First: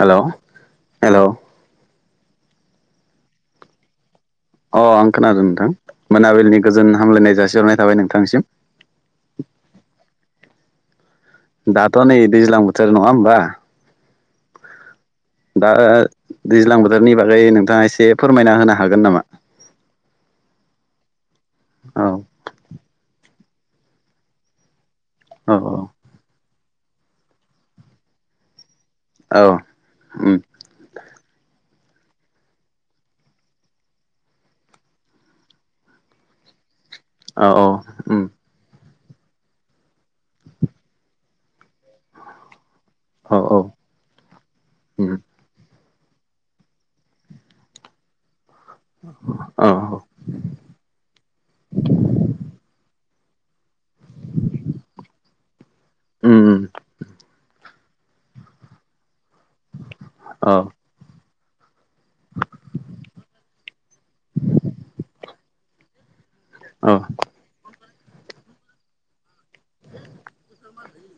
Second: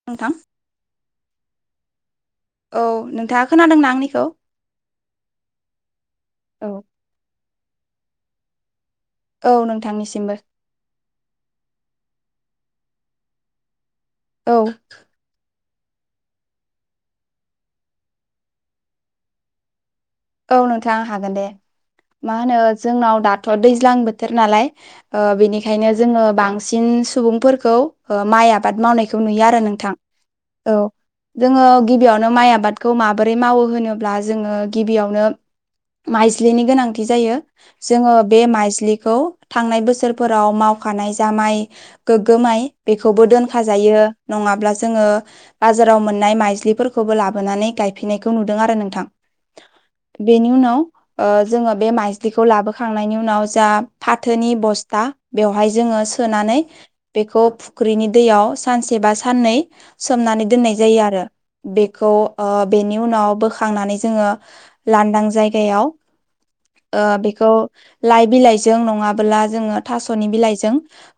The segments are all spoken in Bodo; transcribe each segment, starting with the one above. हेलौ नोंथां हेलौ औ नोंथाङा खोनादोंना आंनिखौ अ आं खोनादों नोंथां मोनाबिलिनि औ गोजोन हामलायनाय जासिहरनाय थाबाय नोंथांनिसिम औ नोंथांनिसिमबो दाथ' नै दैज्लां बोथोर नङा होमबा औ दा दैज्लां बोथोरनि बागै नोंथाङा एसे फोरमायना होनो हागोन नामा औ नोंथां हागोन दे औ मा होनो जोंनाव दाथ' दैज्लां बोथोर नालाय ओ औ बिनिखायनो जोङो बांसिन सुबुंफोरखौ ओ माइ आ आबाद मावनायखौ औ नुयो आरो नोंथां उम औ जोङो गिबियावनो माइ आबादखौ माबोरै मावो होनोब्ला जोङो गिबियाव नो माइज्लिनि गोनांथि जायो औ औ जोङो उम बे माइज्लि खौ थांनाय बोसोरफोराव मावखानाय जा माइ गोग्गो माइ बेखौबो औ औ दोनखाजायो नङाब्ला जोङो उम बा जाराव मोन्नाय माइज्लिफोरखौबो लाबोनानै गायफैनायखौ नुदों आरो नोंथां औ बेनि उनाव ओ जोङो बे माइज्लिखौ लाबोखांनायनि उनाव जा फाथोनि बस्था बेवहाय जोङो उम सोनानै बेखौ फुख्रिनि दैयाव सानसे बा साननै उम सोमनानै औ उम औ दोननाय जायो आरो बेखौ ओ बेनि उनाव बोखांनानै जोङो लानदां जायगायाव ओ उम बेखौ लाइ बिलाइजों नङाबोला जोङो थास'नि बिलाइजों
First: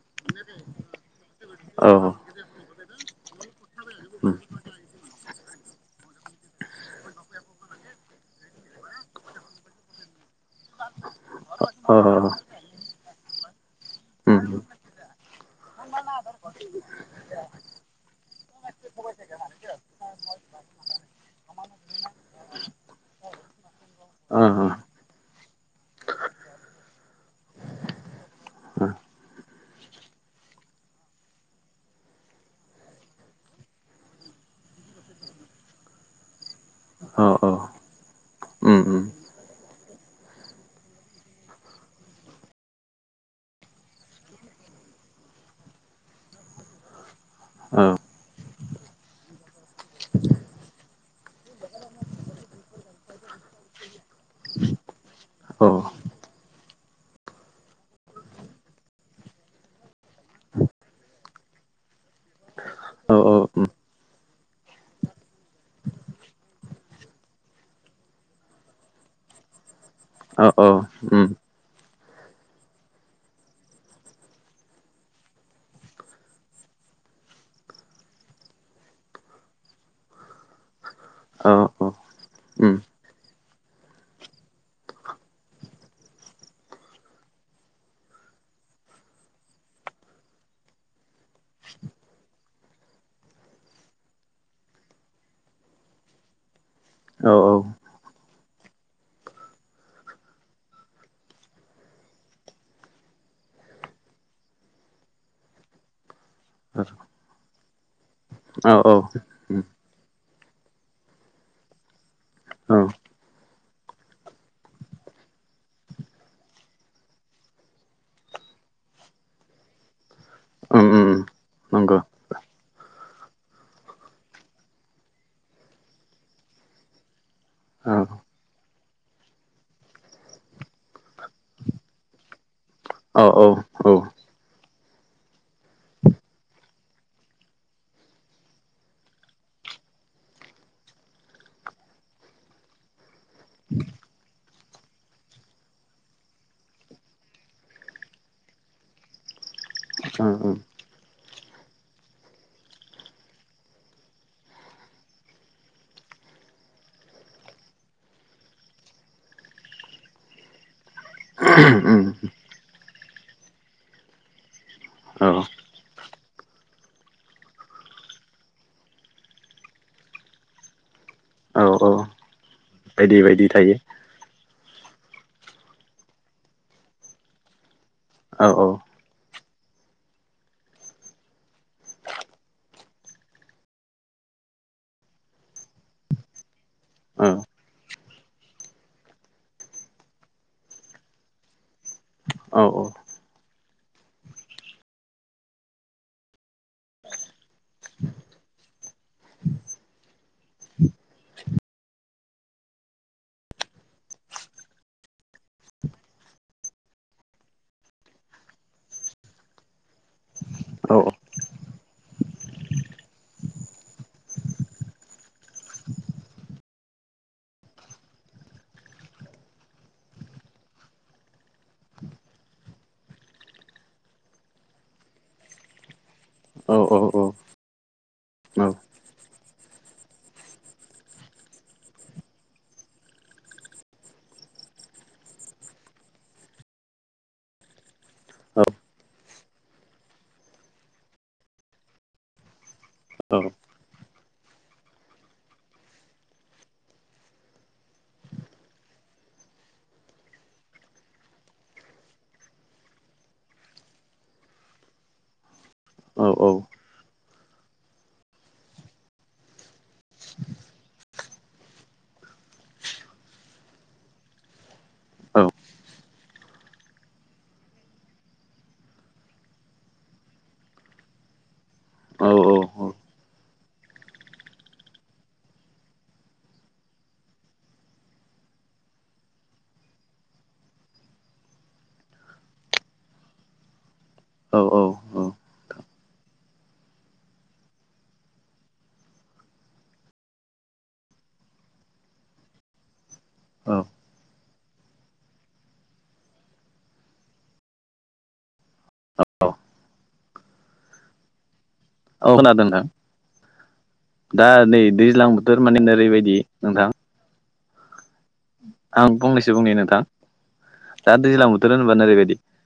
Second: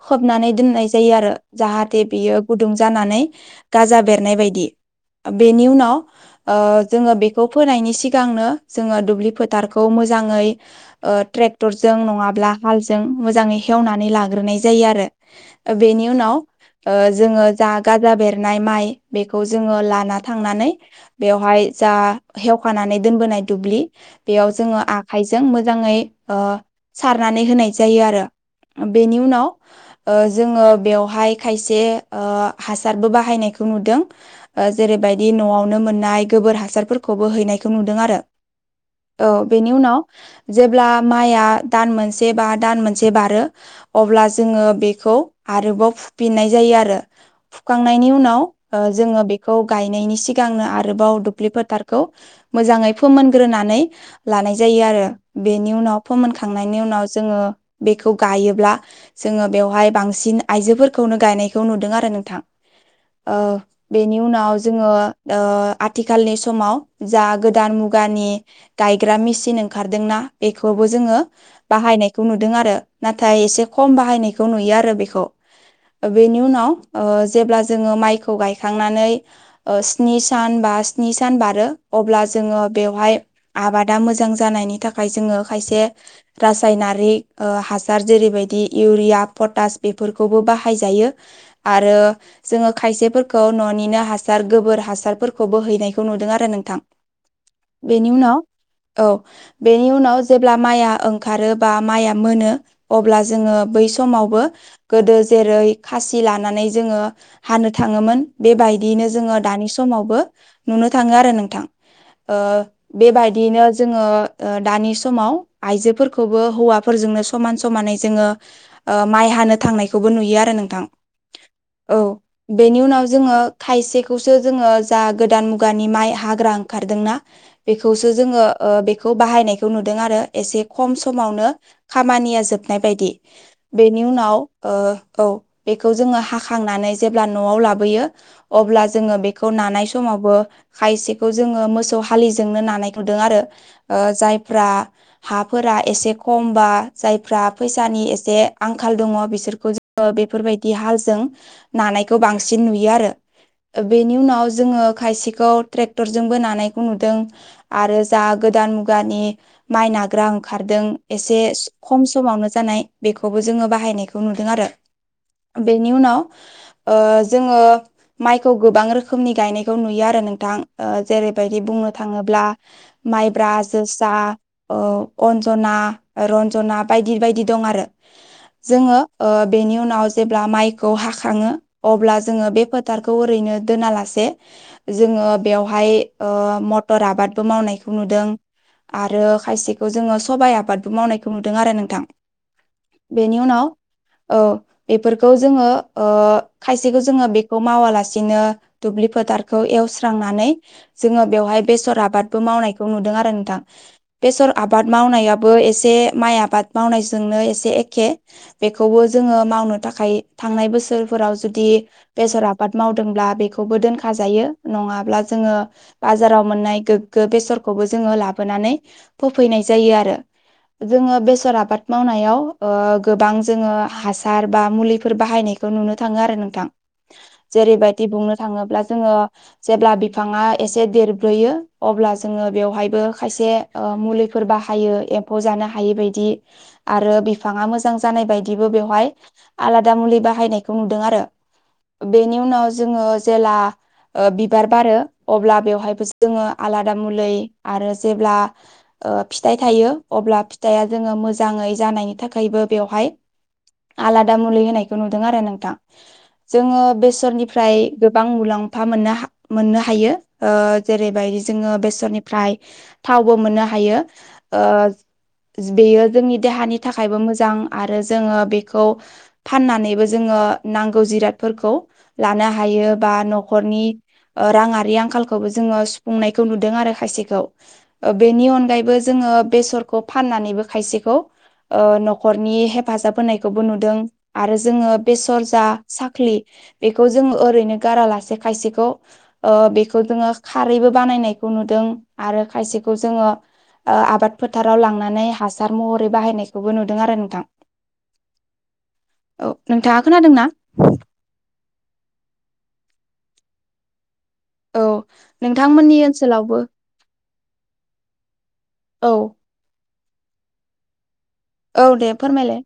खोबनानै दोननाय जायो आरो औ जाहाथे बियो गुदुं जानानै गाजा बेरनाय बायदि बेनि उनाव ओ जोङो बेखौ फोनायनि सिगांनो जोङो दुब्लि फोथारखौ मोजाङै ट्रेक्टरजों नङाब्ला हालजों मोजाङै हेवनानै लाग्रोनाय जायो आरो बेनि उनाव ओ जोङो जा गाजा बेरनाय माइ बेखौ जोङो लाना थांनानै बेवहाय जा हेवखानानै दोनबोनाय दुब्लि बेयाव जोङो आखाय जों मोजाङै ओ सारनानै होनाय जायो आरो बेनि उनाव ओ जोङो बेवहाय खायसे ओ हासारबो बाहायनाय खौ नुदों ओ जेरैबायदि न'आवनो मोननाय गोबोर हासारफोरखौबो हैनायखौ नुदों आरो उम उम औ बेनि उनाव जेब्ला माइया दान मोनसे बा दान मोनसे बारो अब्ला जोङो बेखौ आरोबाव फुफिनाय जायो आरो औ फुखांनायनि उनाव जो ङो बेखौ गायनायनि सिगांनो आरोबाव दुब्लि फोथारखौै मोजाङै फोमोनग्रोनानै लानाय जायो आरो बेनि औ उम औ उम औ उनाव फोमोन खांनायनि उनाव जोङो बेखौ गायोब्ला जोङो बेयावहाय बांसिन आयजोफोरखौनो गाय नायखौ नुदों आरो नोंथां। उम औ बेनि उनाव जोङो आथिखालनि समाव जा गोदान मु गानि गायग्रा मेचिन ओंखारदोंना औ बेखौबो जोङो बाहायनायखौ नुदों आरो नाथाय एसे खम बाहायनायखौ नुयो आरो बेखौ। बेनि उनाव जेब्ला जोङो माइखौ गायखांनानै स्नि सान बा स्नि सान बारो अब्ला जोङो बेवहाय आबादा मोजां जानायनि थाखाय जोङो खायसे रासायनारि हासार जेरैबायदि इउरिया, पतास बेफोरखौबो बाहाय जायो आरो जोङो खायसेफोरखौ न'निनो हासार गोबोर हासारफोरखौबो हैनायखौ नुदों आरो नोंथां। औ औ। बेनि उनाव औ बेनि उनाव जेब्ला माइआ ओंखारो बा माइआ मोनो अब्ला जोङो बै समावबो गोदो जेरै खासि लानानै जोङो हानो थाङोमोन। औ औ बेबायदियैनो जोङो उम दानि समावबो नुनो थाङो आरो नोंथां औ ओम बेबायदियैनो जोङो दानि समाव आइजोफोरखौबो हौवाफोरजोंनो समान समानै जोङो माइ हानो थांनायखौबो नुयो आरो नोंथां। ओम ओम नंगौ औ बेनि उनाव जोङो खायसेखौसो जोङो जा गोदान मुगानि माइ हा ग्रा ओंखारदोंना? औ बेखौसो जोङो बेखौ बाहायनायखौ नुदों आरो एसे खम समावनो खामा निया जोबनाय बायदि। औ औ बेनि उनाव बेखौ जोङो हाखांनानै जेब्ला न'आव लाबोयो अब्ला जोङो बेखौ नानाय समावबो खायसेखौ जोङो मोसौ हालिजोंनो नानाय नुदों आरो जायफोरा हाफोरा एसे खमबा जायफ्रा फैसानि एसे आंखाल दङ बिसोरखौ जोङो बेफोरबायदि हालजों नानाय खौ बांसिन नुयो आरो। बेनि उनाव जोङो खायसेखौ ट्रेक्टरजोंबो नानाय खौ नुदों आरो जा गोदान मुगानि माइ नाग्रा ओंखारदों एसे। खम समावनो जानाय बेखौबो जोङो बाहायनायखौ नुदों आरो। औ बेनि उनाव जोङो माइखौ गोबां रोखोमनि गायनायखौ नुयो आरो नोंथां जेरैबायदि औ औ बुंनो थाङोब्ला बायदि बायदि माइब्रा, थायो जोसा, अन्जना, रन्जना बायदि बायदि दं आरो औ जोङो बेनि उनाव जेब्ला माइखौ हाखाङो अब्ला जोङो बे फोथारखौ ओरैनो दोनाला से जोङो बेवहाय मटर औ आबादबो मावनायखौ नुदों। आरो खायसेखौ जोङो सबाइ आबादबो मावनायखौ नुदों आरो नोंथां। औ बेनि उनाव औ बेफोरखौ जोङो खायसेखौ जोङो बेखौ मावालासिनो दुब्लि फोथारखौ एवस्रांनानै जोङो बेवहाय बेसर आबादबो मावनायखौ नुदों आरो नोंथां बेसर आबाद मावनायाबो एसे माइ आबाद मावनायजोंनो एसे एखे बेखौबो जोङो मावनो थाखाय थांनाय बोसोर औ सोलफोराव जुदि बेसर आबाद मावदोंब्ला बेखौबो दोनखाजायो नङाब्ला जोङो बाजाराव मोननाय गोग्गो बेसरखौबो जोङो लाबोनानै फोफैनाय जायो आरो। जोङो बेसर आबाद मावनायाव गोबां जोङो हासार बा मुलिफोर बाहायनाय बेखौ नुनो थाङो आरो नोंथां औ जेरैबायदि बुंनो औ थाङोब्ला जोङो जेब्ला बिफाङा एसे देरब्रोयो अब्ला जोङो बेवहायबो खायसे मुलिफोर बाहायो एम्फौ जा नो हायि बायदि आरो बिफांङा मोजां जानाय यदि बेहाय आ आलादाबो मुलि बाहायनाय खौ नुदों आरो बेनि उनाव जोङो जेला बिबार बारो अब्ला बेवहायबो जोङो आलादा मुलि आरो जेब्ला फिथाइ थायो अब्ला फिथाइआ जोङो मोजाङै जानायनि थाखायबो बेवहाय आलादा मुलि होनायखौ नुदों आरो नोंथां औ जोङो बेसरनिफ्राय गोबां मुलाम्फा मोननो मोननो हायो ओ‌ जेरैबायदि जोङो बेसरनिफ्राय थावबो मोननो हायो औ बेयो जोंनि देहानि थाखायबो मोजां आरो जोङो बेखौ फाननानैबो जोङो नांगौ जिरादखौ औ औ लानो औ हायोबा न'खरनि राङारि आंखा लखौबो जोङो सुफुंनायखौ नुदों आरो खायसेखौ ओ बेनि अनगायैबो जोङो बेरसखौ फान फाननानैबो खायसेखौ न'खरनि हेफाजाब होनायखौबो नुदों आरो जोङो बेसर दा साख्लि बेखौ जों ओरैनो गारालासे खायसेखौ ओ बेखौ खौ जोङो खारैबो बानायनायखौ नुदों आरो खायसेखौ जोङो ओ आबाद फोथाराव लांनानै हासार महरै बाहायनायखौबो नुदों आरो नोंथां [inaudible] औ नोंथाङा खोनादोंना? औ खोनादों नों दा नै औ दैज्लां बोथोर मान नोंथांमोननि ओरैबायदि ओनसोलावबो नोंथां आं औ फंनैसो बुंनि नोंथां दा दैज्लां बोथोर औ होनब्ला दे नोरै बायदि फोरमायलाय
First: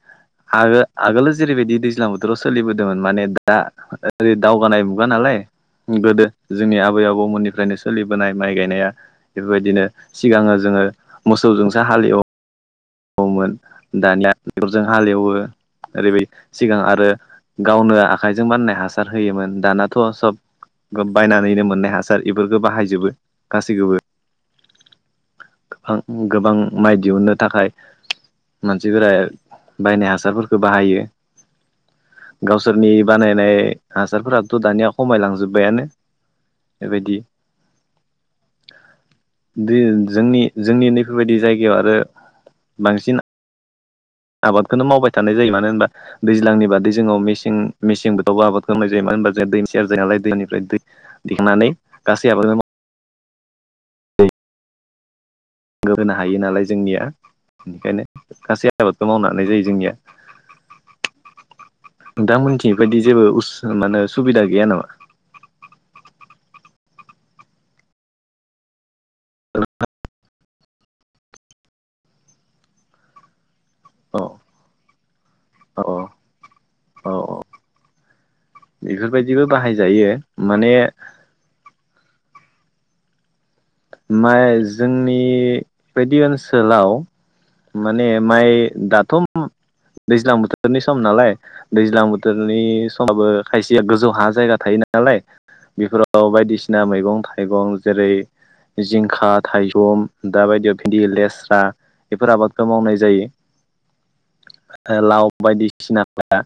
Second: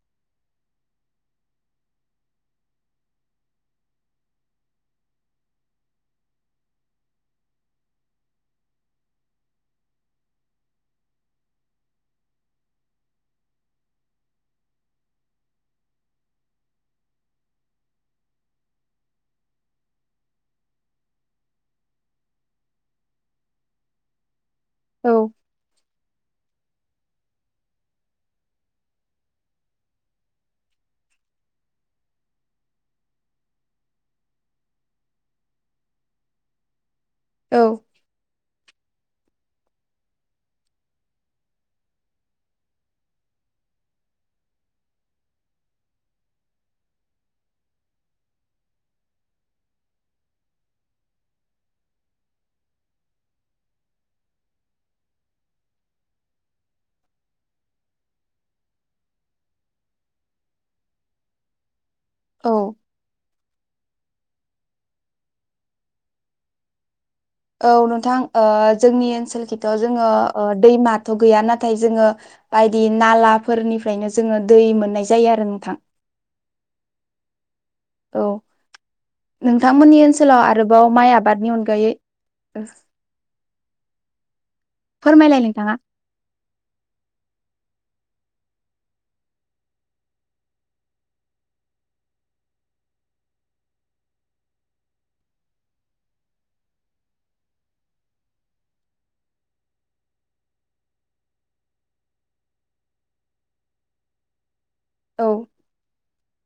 आ आगोलाव जेरैबायदि दैज्लां बोथोराव सोलिबोदोंमोन माने दा ओरै दावगानाय मुगा नालाय गोदो जोंनि आबै आबौमोननिफ्रायनो सोलिबोनाय माइ गायनाया बेफोरबायदिनो सिगाङो जोङो मोसौजोंसो हालेव औमोन दानिया ट्रेकगटरजों हालेवो ओरैबाय सिगां आरो गावनो आखाइजों बाननाय हासार होयोमोन दानाथ' सब बायनानैनो मोननाय हासार बेफोरखौ बाहायजोबो गासैखौबो औ आं गोबां माइ दिहुनन्नो थाखाय मानसिफोरा बायनाय हासारफोरखौ बाहायो गावसोरनि बानायनाय हासारफोराथ' दानिया खमायलांजोब्बायानो बेबायदि औ जोंनि जोंनि नैफोरबायदि जायगायाव आरो बांसिन आबादखौनो मावबाय थानाय जायो मानो होनबा दैज्लांनि बादै जोङो मेसें मेसें बोथावबो आबाद खालामनाय जायो मानो होनबा जों दै सेयार जायो नालाय दैनिफ्राय दै दिखांनानै गासैयाबो माव दै आंगो होनो हायो नालाय जोंनिया बेखायनो गासै आबाखौ' मावनो हानाय जायो जोंनिया दा औ मोनथि बायदि जेबो उस मानो सुबिदा गैया नामा औ नोंथां ओ जोंनि ओनसोलखिथ' जोङो ओ‌ दैमाथ' गैया नाथाय जोङो बायदि नालाफोरनिफ्रायनो अ जोङो दै मोननाय जायो आरो नोंथां अ अ औ बेफोरबायदिबो नोंथांमोननि बाहायजायो ओनसोलाव माने आरोबाव माइ आबादनि अनगायै [unintelligible] माइ जोंनि फोरमायलाय नोंथाङा बायदि ओनसोलाव माने माइ दाथ' दैज्लां बोथोरनि सम नालाय दैज्लां बोथोरनि समाबो खायसेया गोजौ हा जायगा थायोना नालाय बेफोराव बायदिसिना मैगं थाइगं जेरै जिंखा थाइजौ दा बायदियाव भिन्दि लेस्रा बेफोर आबादखौ मावनाय जायो औ लाव बायदिसिना दा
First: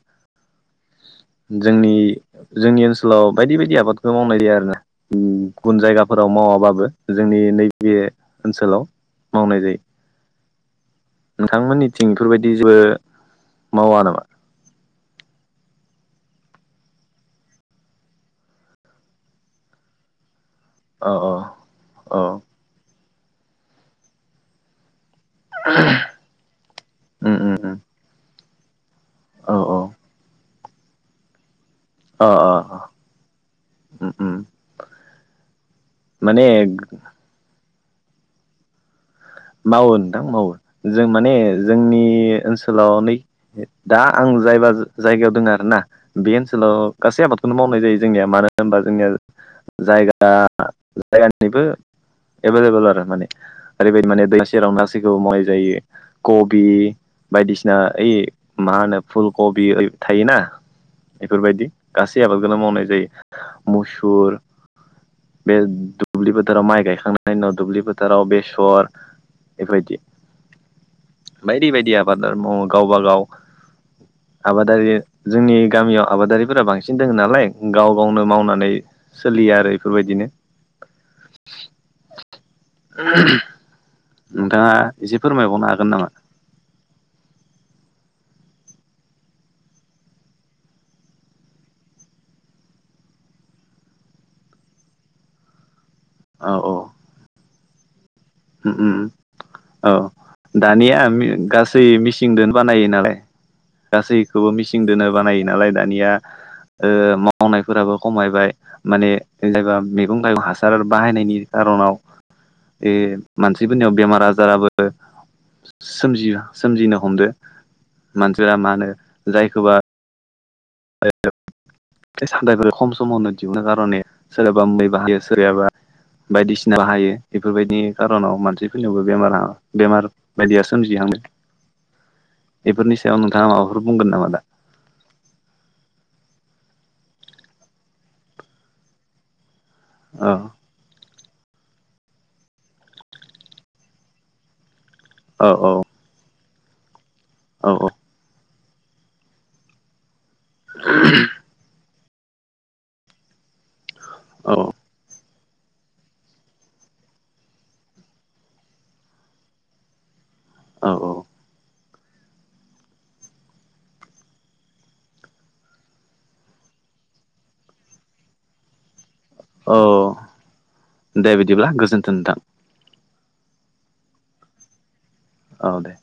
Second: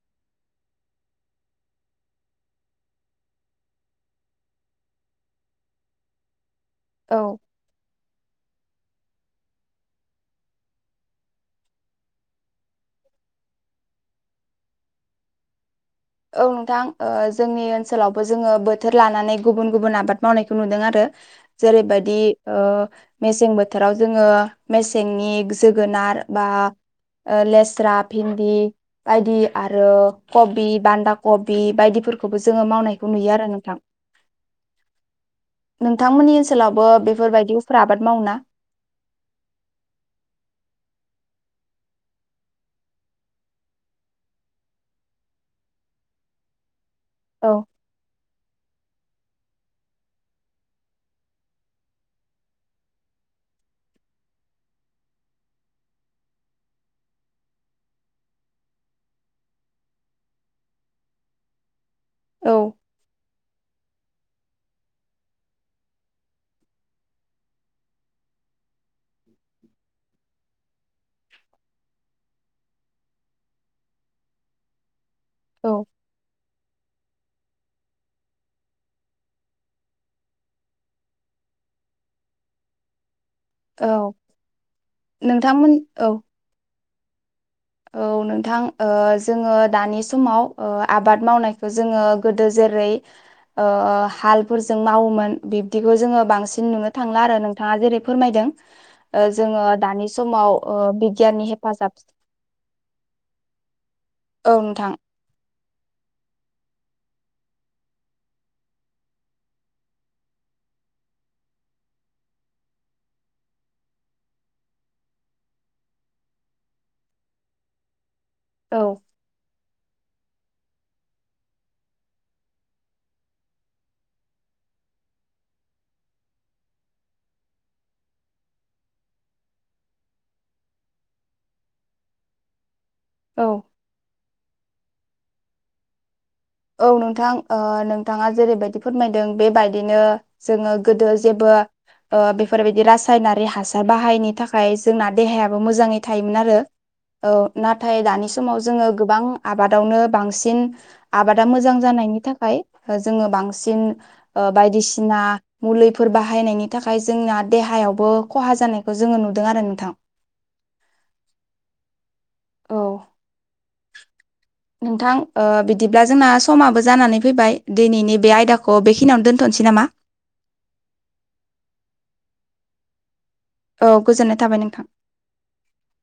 जोंनि जोंनि ओनसोलाव बायदि बायदि आबादखौ मावनाय जायो आरोना गुबुन जायगाफोराव मावाबाबो औ जोंनि नैबे ओनसोलाव मावनाय जायो नोंथांमोननिथिं बेफोरबायदि जेबो मावा नामा औ नोंथां जोंनि ओनसोलावबो जोङो बोथोर लानानै गुबुन गुबुन आबाद मावनायखौ अ जेरैबायदि अ मसें बोथोराव जोंगो जेंनिक जोगोनार बा उम उम उम लेस्रा भिन्दि बायदि औ औ आरो कबि बान्दा कबि बे अ बायदिफोरखौबो जोङो मावनायखौ नुयो आरो नोंथां उम उम नोंथांमोननि माने ओनसोलावबो बेफोरबायदिफोर आबाद मावो ना मावो नोंथां मावो जों माने जोंनि ओनसोलाव नै दा आं जायबा जायगायाव दङ आरो ना बे ओनसोलाव गासै औ आबादखौनो मावनाय जायो जोंनिया मानो होनबा जोंनिया जायगा जायगानिबो एभेलेबल आरो माने ओरैबायदि माने सेराव गासैखौबो मावनाय जायो कबि बायदिसिना ओइ मा होनो फुल कबि थायोना बेफोरबायदि गासै औ आबादखौनो मावनाय जायो मुसुर बे दुब्लि फोथोराव माइ गायखांनायनि उनाव दुब्लि फोथाराव बेसर बेबायदि बायदि बायदि आबाद मावो गावबाागाव आबादारि जोंनि औ गामियाव आबादारिफोरा बांसिन दङ नालाय गाव गावनो मावनानै सोलियो आरो बेफोरबायदिनो म औ नोंथाङा एसे फोरमायबावनो नोंथांमोन हागोन नामा औ औ नोंथां जोङो दानि समाव आबाद मावनायखौ जोङो गोदो जेन जेरै हालजों मावोमोन बिखौ जोङो औ बांसिन औ नुनो थांला आरो नोंथाङा जेरै फोरमायदों उम उम जोङो औ दानि समाव दानिया बिगियाननि गासै हेफाजाब मिसिंजों बानायो नालाय गासैखौबो औ मिसिं नोंथां दोनो बानायो नालाय दानिया मावनायफोराबो खमायबाय माने जेनबा मैगं थाइगं हासार बाहायनायनि खार'नाव बे मानसिफोरनियाव बेमार आजाराबो सोमजिनो हमदो मानसिफोरा मा औ होनो जायखौबा आ फिथाइ-सामथाइफोरखौ खम समावनो दिहुननो खारने सोरहाबा मुलि बाहायो सोरहाबा बायदिसिना बाहायो बेफोरबायदि खार'नाव मानसिफोरनियावबो बेमार बायदिया सोमजिनो हमो बेफोरनि सायाव औ नोंथाङा माबाफोर बुंगोन नामा दा औ नोंथां नोंथाङा जेरैबायदि फोरमायदों बेबायदिनो औ जोङो गोदो जेबो बेफोरबायदि रासायनारि हासार बाहायिनि थाखाय जोंना देहायाबो औ मोजाङै थायोमोन आरो औ नाथाय दानि समाव जोङो गोबां आबादावनो बांसिन आबादा मोजां जानायनि थाखाय जोङो बांसिन बायदिसिना मुलिफोर बाहायनायनि थाखाय जोंना देहायावबो खहा जानायखौ जोङो नुदों आरो नोंथां औ औ औ नोंथां बिदिब्ला जोंना समाबो जानानै फैबाय दिनैनि बे आयदाखौ बे औ दे बिदिब्ला गोजोन्थो नोंथां औ गोजोननाय थाबाय नोंथां औ दे